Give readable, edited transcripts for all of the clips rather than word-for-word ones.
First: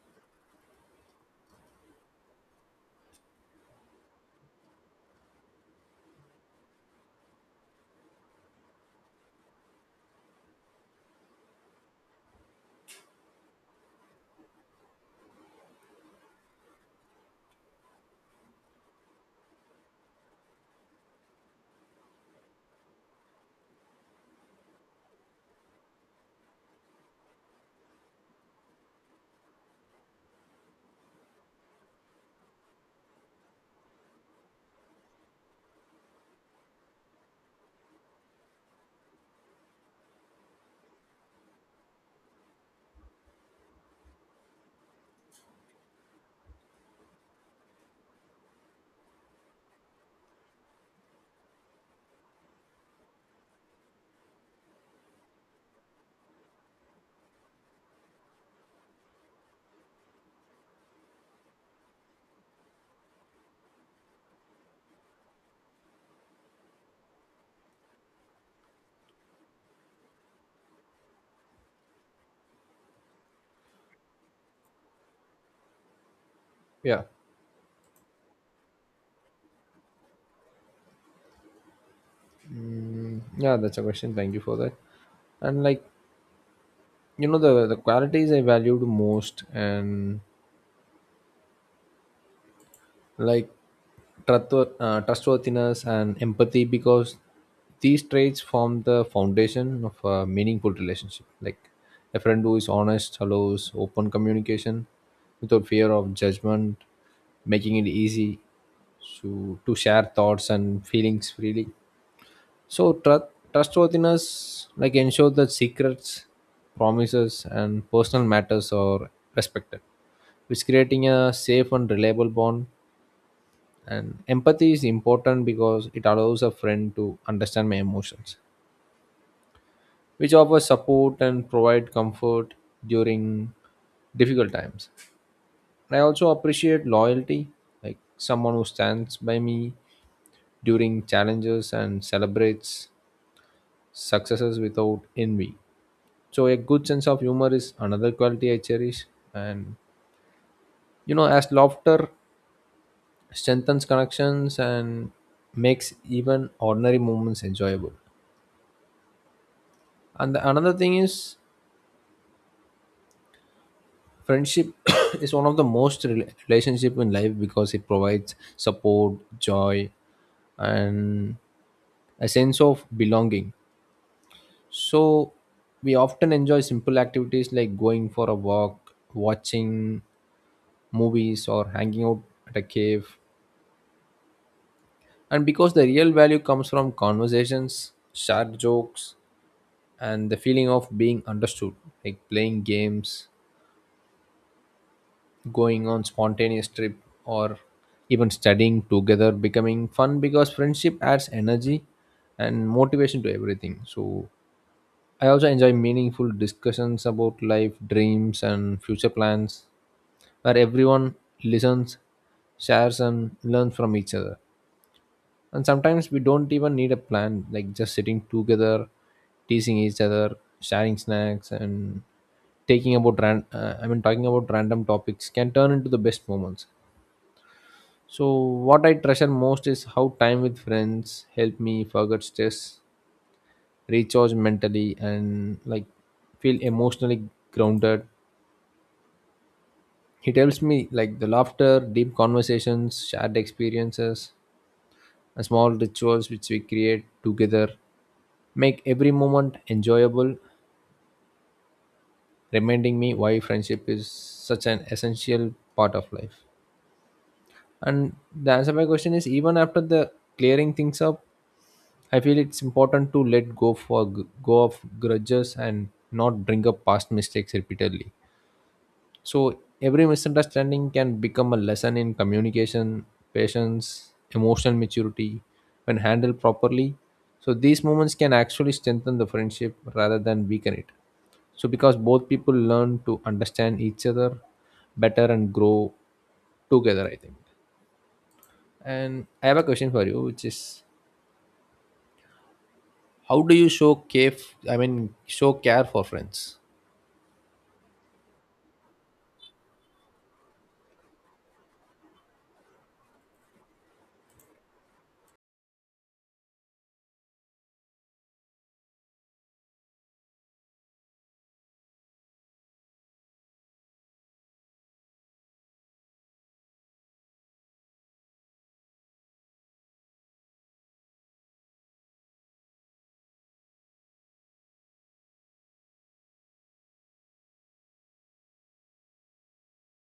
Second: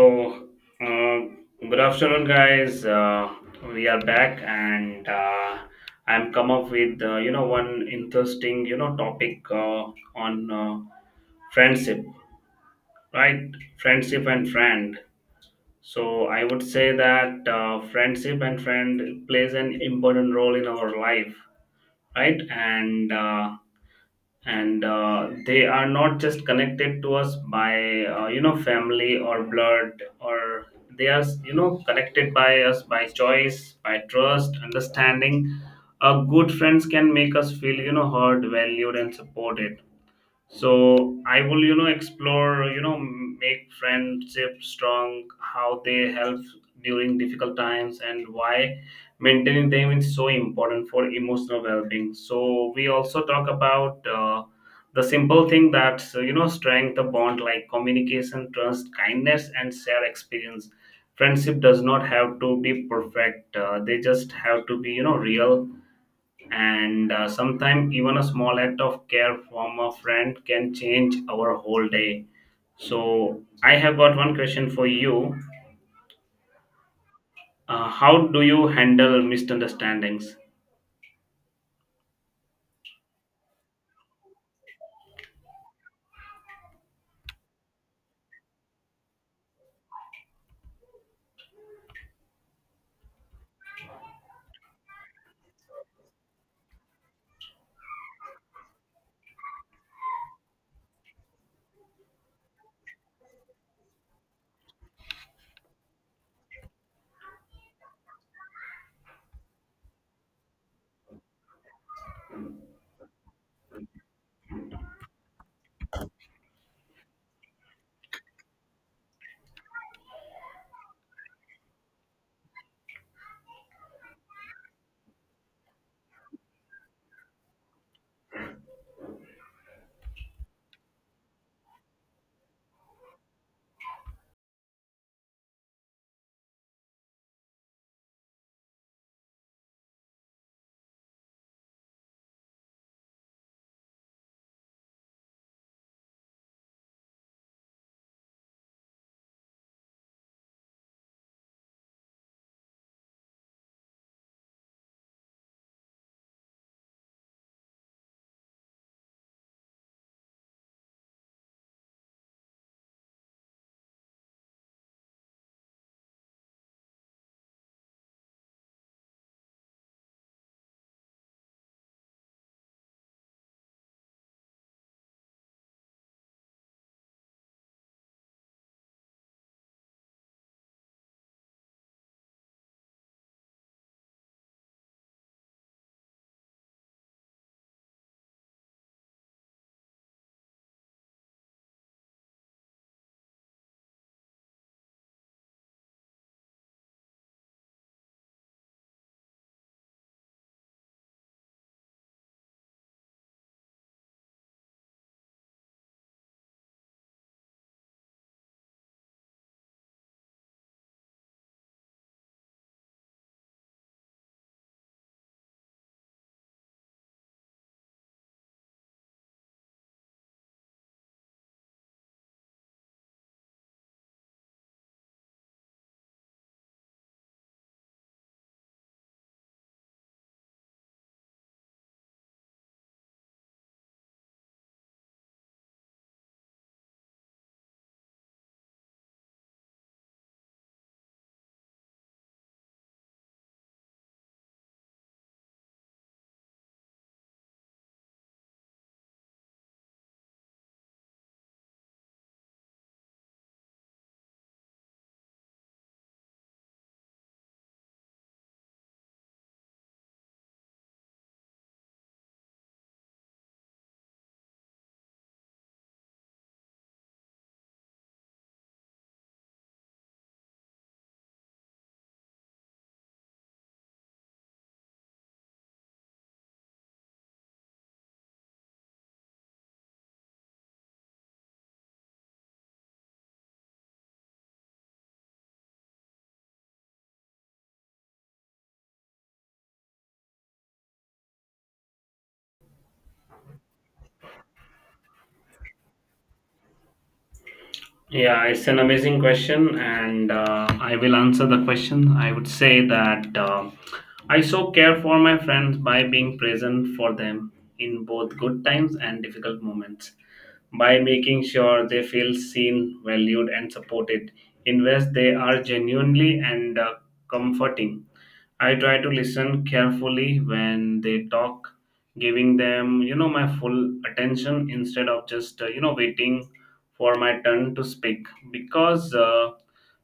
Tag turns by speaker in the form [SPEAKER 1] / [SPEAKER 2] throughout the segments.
[SPEAKER 1] So, um, good afternoon, guys. We are back, and I'm come up with one interesting topic on friendship, right? Friendship and friend. So I would say that friendship and friend plays an important role in our life, right? And they are not just connected to us by family or blood, or they are connected by us by choice, by trust, understanding. Good friends can make us feel heard, valued, and supported. So I will explore make friendship strong, how they help during difficult times, and why maintaining them is so important for emotional well-being. So we also talk about the simple thing that strength the bond, like communication, trust, kindness, and shared experience. Friendship does not have to be perfect. They just have to be real. And Sometimes even a small act of care from a friend can change our whole day. So I have got one question for you.
[SPEAKER 2] Yeah.
[SPEAKER 1] How do you handle misunderstandings?
[SPEAKER 2] Mm, yeah, that's a question. Thank you for that. And like, you know, the qualities I valued most and like trustworthiness and empathy because these traits form the foundation of a meaningful relationship. Like a friend who is honest allows open communication without fear of judgment, making it easy to share thoughts and feelings freely. So trustworthiness like ensures that secrets, promises, and personal matters are respected, which creating a safe and reliable bond. And empathy is important because it allows a friend to understand my emotions, which offers support and provide comfort during difficult times. And I also appreciate loyalty, like someone who stands by me during challenges and celebrates successes without envy. So a good sense of humor is another quality I cherish. And you know, as laughter strengthens connections and makes even ordinary moments enjoyable. Another thing is friendship is one of the most relationship in life because it provides support, joy, and a sense of belonging. So we often enjoy simple activities like going for a walk, watching movies, or hanging out at a cave. And because the real value comes from conversations, shared jokes, and the feeling of being understood, like playing games, going on spontaneous trip, or even studying together, becoming fun because friendship adds energy and motivation to everything. So I also enjoy meaningful discussions about life, dreams, and future plans, where everyone listens, shares, and learns from each other. And sometimes we don't even need a plan, like just sitting together, teasing each other, sharing snacks, and taking about ran- I mean talking about random topics can turn into the best moments. So what I treasure most is how time with friends help me forget stress, recharge mentally, and like feel emotionally grounded. It helps me, like the laughter, deep conversations, shared experiences. A small rituals which we create together make every moment enjoyable, reminding me why friendship is such an essential part of life. And the answer to my question is, even after the clearing things up, I feel it's important to let go of grudges and not bring up past mistakes repeatedly. So every misunderstanding can become a lesson in communication, patience, emotional maturity when handled properly. So these moments can actually strengthen the friendship rather than weaken it. So because both people learn to understand each other better and grow together, I think. And I have a question for you, which is, how do you show care, show care for friends?
[SPEAKER 1] Yeah, it's an amazing question, and I will answer the question. I would say that I so care for my friends by being present for them in both good times and difficult moments, by making sure they feel seen, valued, and supported in ways they are genuinely and comforting. I try to listen carefully when they talk, giving them, you know, my full attention instead of just, you know, waiting for my turn to speak. Because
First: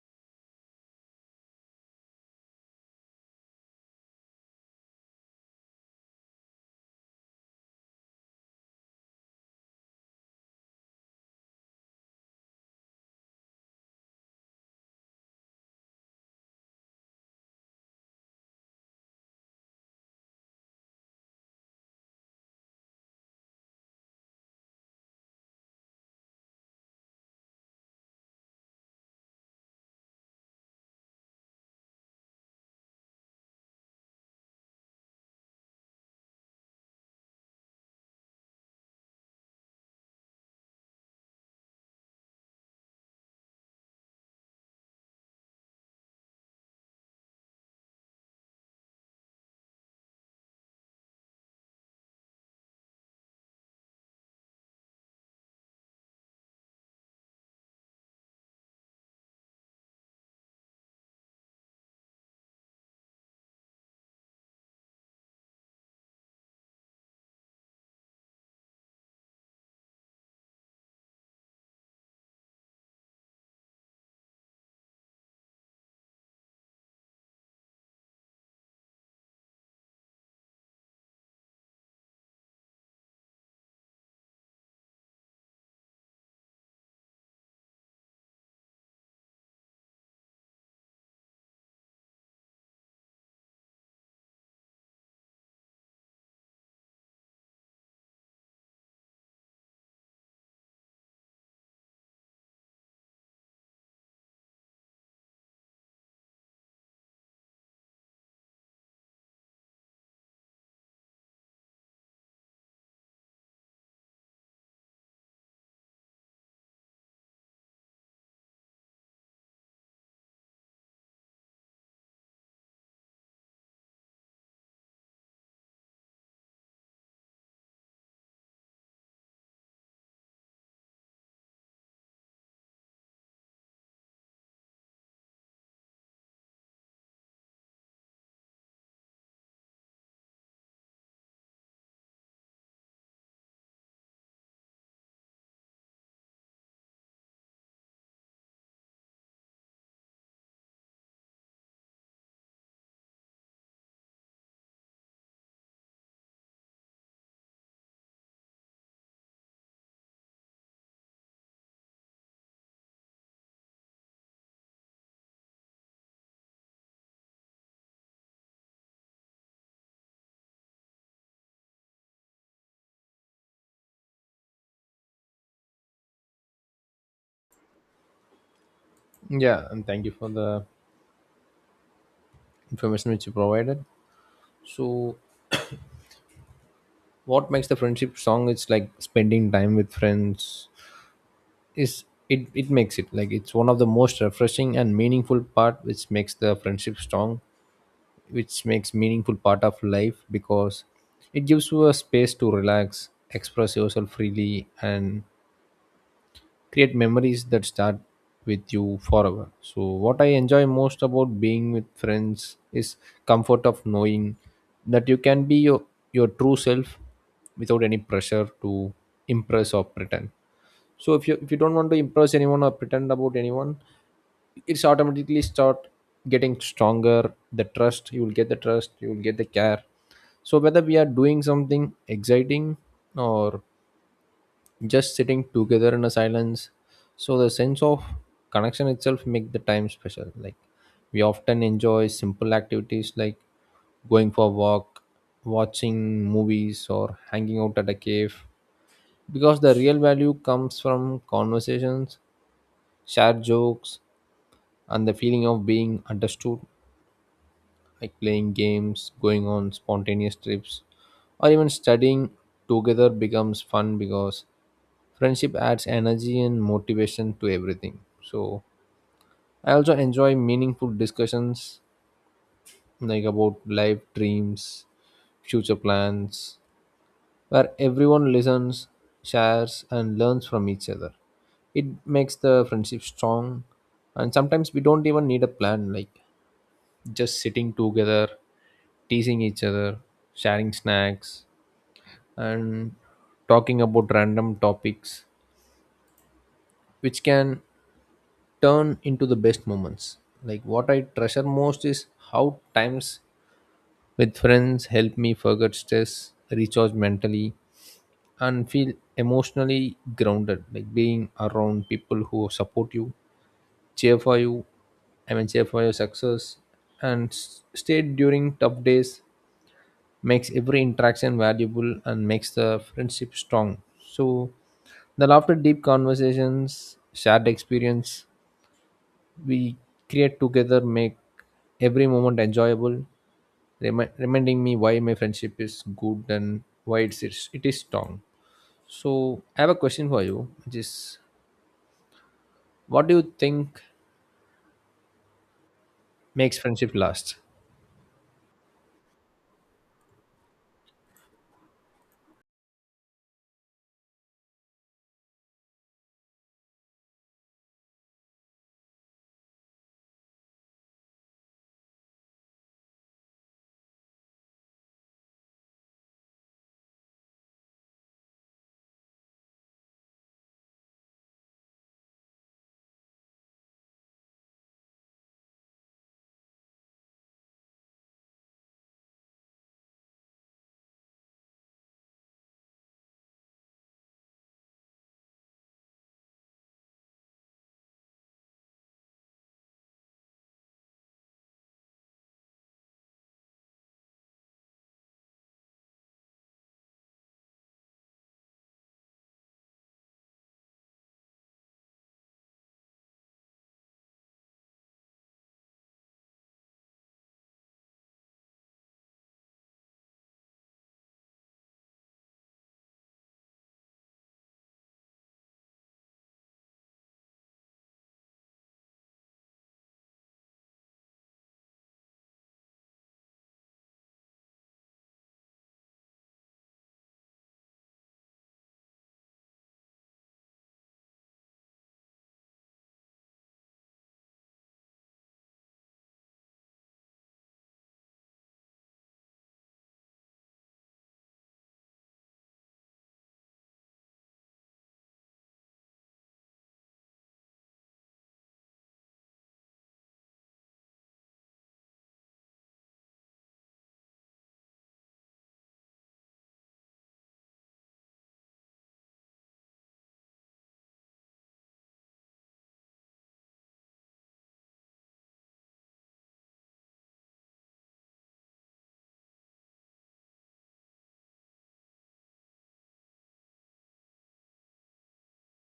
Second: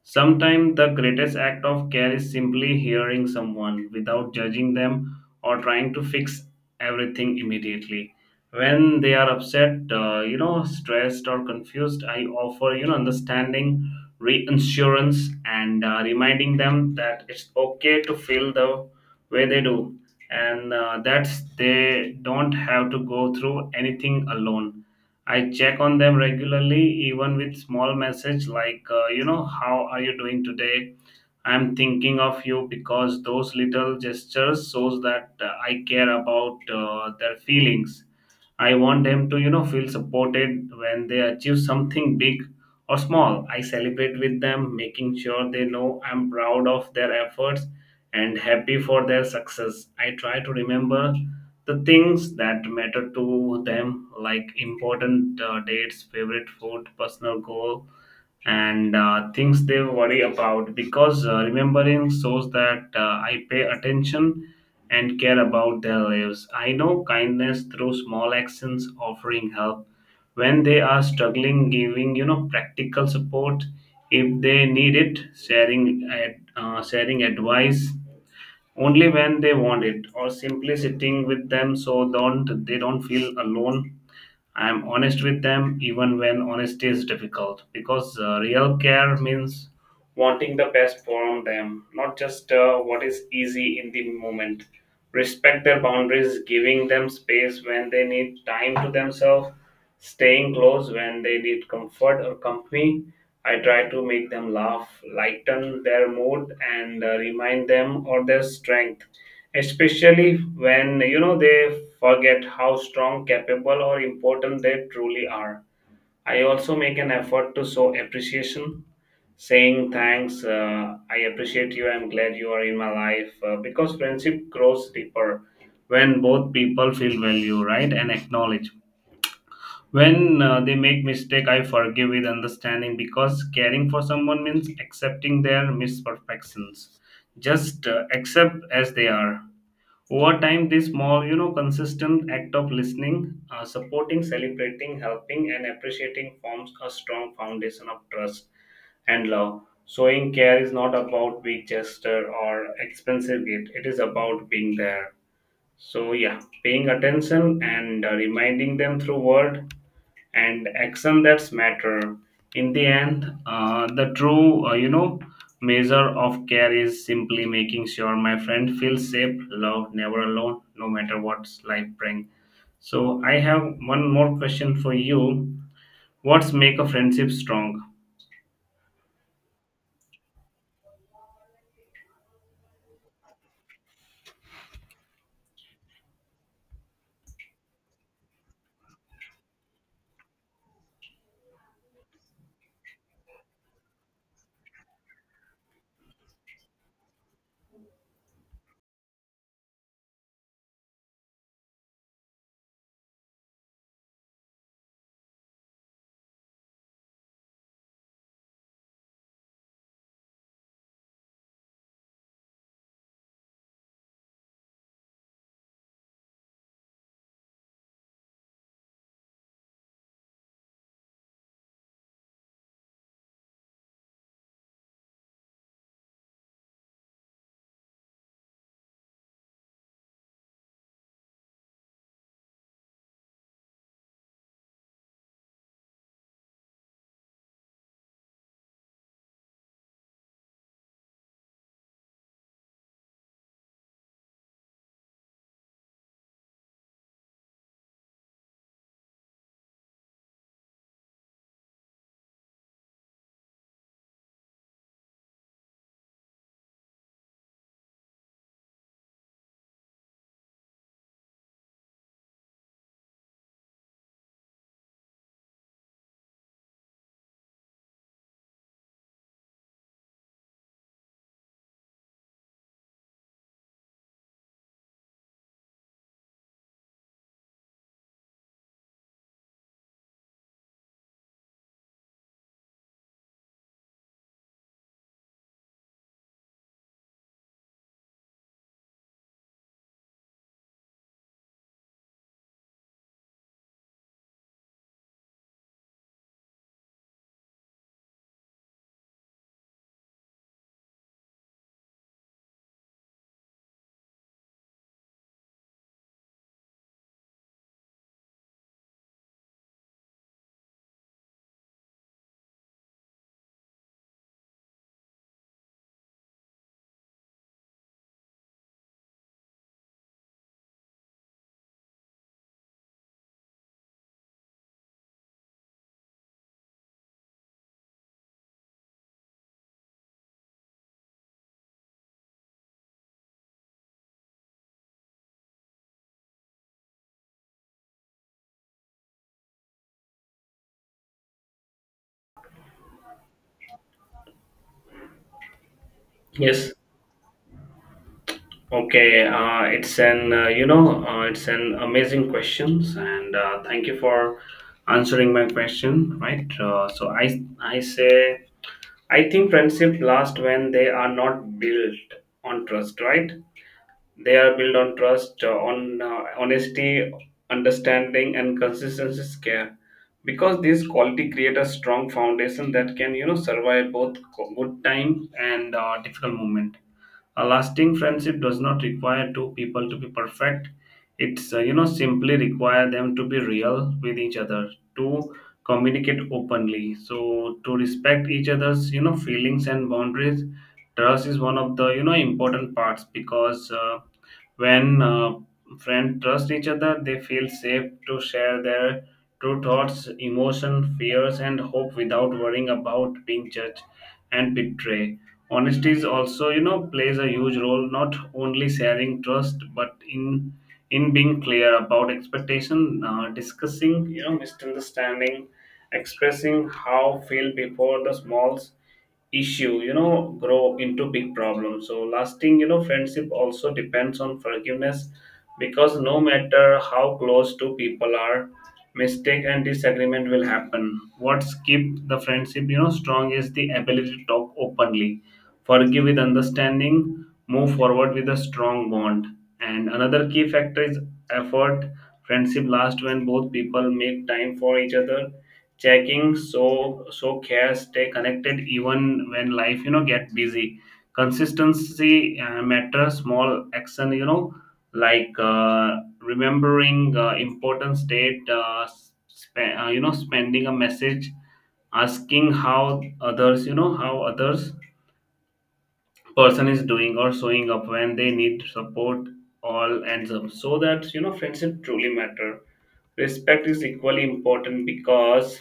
[SPEAKER 1] sometimes the greatest act of care is simply hearing someone without judging them or trying to fix everything immediately. When they are upset, stressed, or confused, I offer understanding, reassurance, and reminding them that it's okay to feel the way they do, and that's they don't have to go through anything alone. I check on them regularly, even with small message like, you know, how are you doing today? I'm thinking of you. Because those little gestures shows that I care about their feelings. I want them to, you know, feel supported. When they achieve something big or small, I celebrate with them, making sure they know I'm proud of their efforts and happy for their success. I try to remember the things that matter to them, like important dates, favorite food, personal goal, and things they worry about. Because remembering shows that I pay attention and care about their lives. I know kindness through small actions, offering help when they are struggling, giving you know practical support if they need it, sharing advice only when they want it, or simply sitting with them so don't they don't feel alone. I'm honest with them even when honesty is difficult, because real care means wanting the best for them, not just what is easy in the moment. Respect their boundaries, giving them space when they need time to themselves, staying close when they need comfort or company. I try to make them laugh, lighten their mood, and remind them of their strength, especially when you know they forget how strong, capable, or important they truly are. I also make an effort to show appreciation, saying thanks, I appreciate you, I'm glad you are in my life. Because friendship grows deeper when both people feel value, right, and acknowledge. When they make mistake, I forgive with understanding, because caring for someone means accepting their imperfections, just accept as they are. Over time, this small, you know, consistent act of listening, supporting, celebrating, helping, and appreciating forms a strong foundation of trust and love. Showing care is not about big gesture or expensive gift. It is about being there. So yeah, paying attention and reminding them through word and action that's matter. In the end, the true measure of care is simply making sure my friend feels safe, loved, never alone, no matter what life brings. So I have one more question for you. What's make a friendship strong?
[SPEAKER 2] Yeah, and thank you for the information which you provided. So what makes the friendship song is, like spending time with friends is, it makes it like it's one of the most refreshing and meaningful part which makes the friendship strong, which makes meaningful part of life because it gives you a space to relax, express yourself freely, and create memories that start with you forever. So, what I enjoy most about being with friends is comfort of knowing that you can be your true self without any pressure to impress or pretend. So, if you don't want to impress anyone or pretend about anyone, it's automatically start getting stronger. The trust you will get, the care. So whether we are doing something exciting or just sitting together in a silence, so the sense of connection itself make the time special. Like we often enjoy simple activities like going for a walk, watching movies, or hanging out at a cave, because the real value comes from conversations, shared jokes, and the feeling of being understood, like playing games, going on spontaneous trips, or even studying together becomes fun because friendship adds energy and motivation to everything. So, I also enjoy meaningful discussions like about life, dreams, future plans, where everyone listens, shares, and learns from each other. It makes the friendship strong, and sometimes we don't even need a plan, like just sitting together, teasing each other, sharing snacks, and talking about random topics, which can turn into the best moments. Like what I treasure most is how times with friends help me forget stress, recharge mentally, and feel emotionally grounded. Like being around people who support you, cheer for cheer for your success and stay during tough days makes every interaction valuable and makes the friendship strong. So, the laughter, deep conversations, shared experience we create together make every moment enjoyable, reminding me why my friendship is good and why it is strong. So, I have a question for you, which is, what do you think makes
[SPEAKER 1] Yes.
[SPEAKER 2] friendship last?
[SPEAKER 1] Okay, it's an amazing questions, and thank you for answering my question, right? So I say I think friendship last when they are not built on trust, right? They are built on trust, on honesty, understanding, and consistency care. Because these quality create a strong foundation that can, you know, survive both good time and difficult moment. A lasting friendship does not require two people to be perfect. It's simply require them to be real with each other, to communicate openly, so to respect each other's you know feelings and boundaries. Trust is one of the you know important parts, because when friends trust each other, they feel safe to share their true thoughts, emotions, fears, and hope without worrying about being judged and betray. Honesty is also, you know, plays a huge role, not only sharing trust, but in being clear about expectation, discussing, you know, misunderstanding, expressing how feel before the smalls issue you know grow into big problems. So lasting you know friendship also depends on forgiveness, because no matter how close two people are, mistake and disagreement will happen. What keep the friendship you know strong is the ability to talk openly, forgive with understanding, move forward with a strong bond. And another key factor is effort. Friendship lasts when both people make time for each other, checking so care, stay connected even when life you know get busy. Consistency matters. Small action, you know, like remembering important state, you know spending a message, asking how others you know how others person is doing, or showing up when they need support, all ends up so that you know friendship truly matter. Respect is equally important, because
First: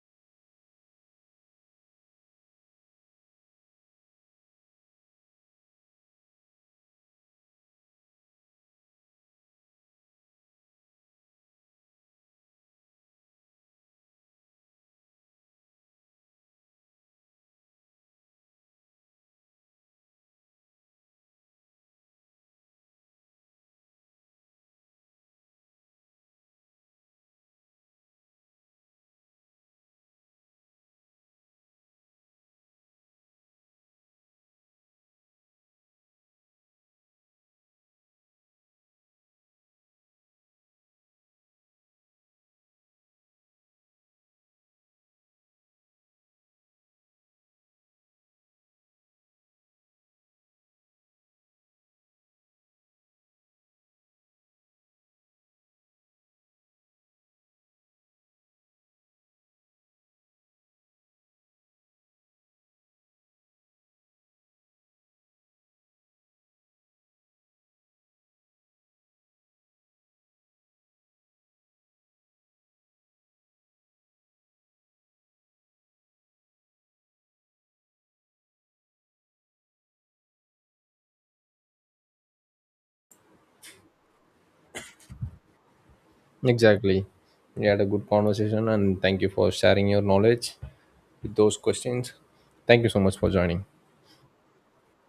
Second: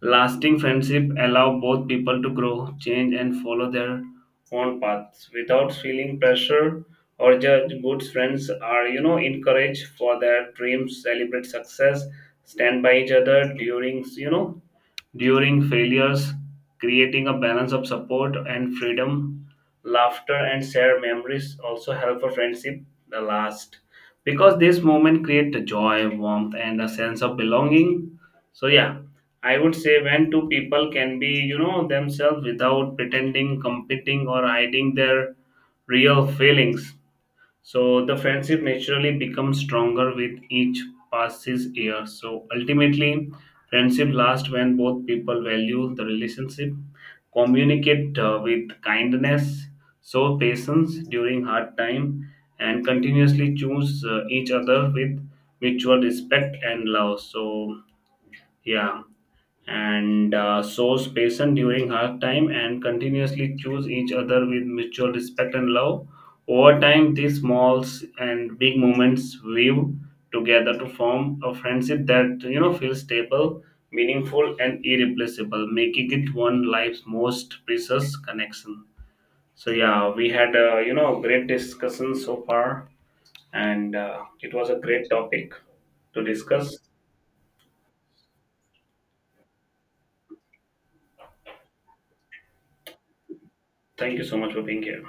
[SPEAKER 1] lasting friendship allow both people to grow, change, and follow their own paths without feeling pressure or judge. Good friends are, you know, encouraged for their dreams, celebrate success, stand by each other during, you know, during failures, creating a balance of support and freedom, laughter, and shared memories also help a friendship the last, because this moment create the joy, warmth, and a sense of belonging. So yeah, I would say when two people can be you know themselves without pretending, competing, or hiding their real feelings, so the friendship naturally becomes stronger with each passes year. So ultimately, friendship lasts when both people value the relationship, communicate with kindness, show patience during hard time, and continuously choose each other with mutual respect and love. So yeah, and shows patience during hard time and continuously choose each other with mutual respect and love. Over time, these small and big moments weave together to form a friendship that you know feels stable, meaningful, and irreplaceable, making it one life's most precious connection. So yeah, we had great discussion so far, and it was a great topic to discuss.
[SPEAKER 2] Exactly. We had a good conversation, and thank you for sharing your knowledge with those questions. Thank you so much for joining.
[SPEAKER 1] Thank you so much for being here.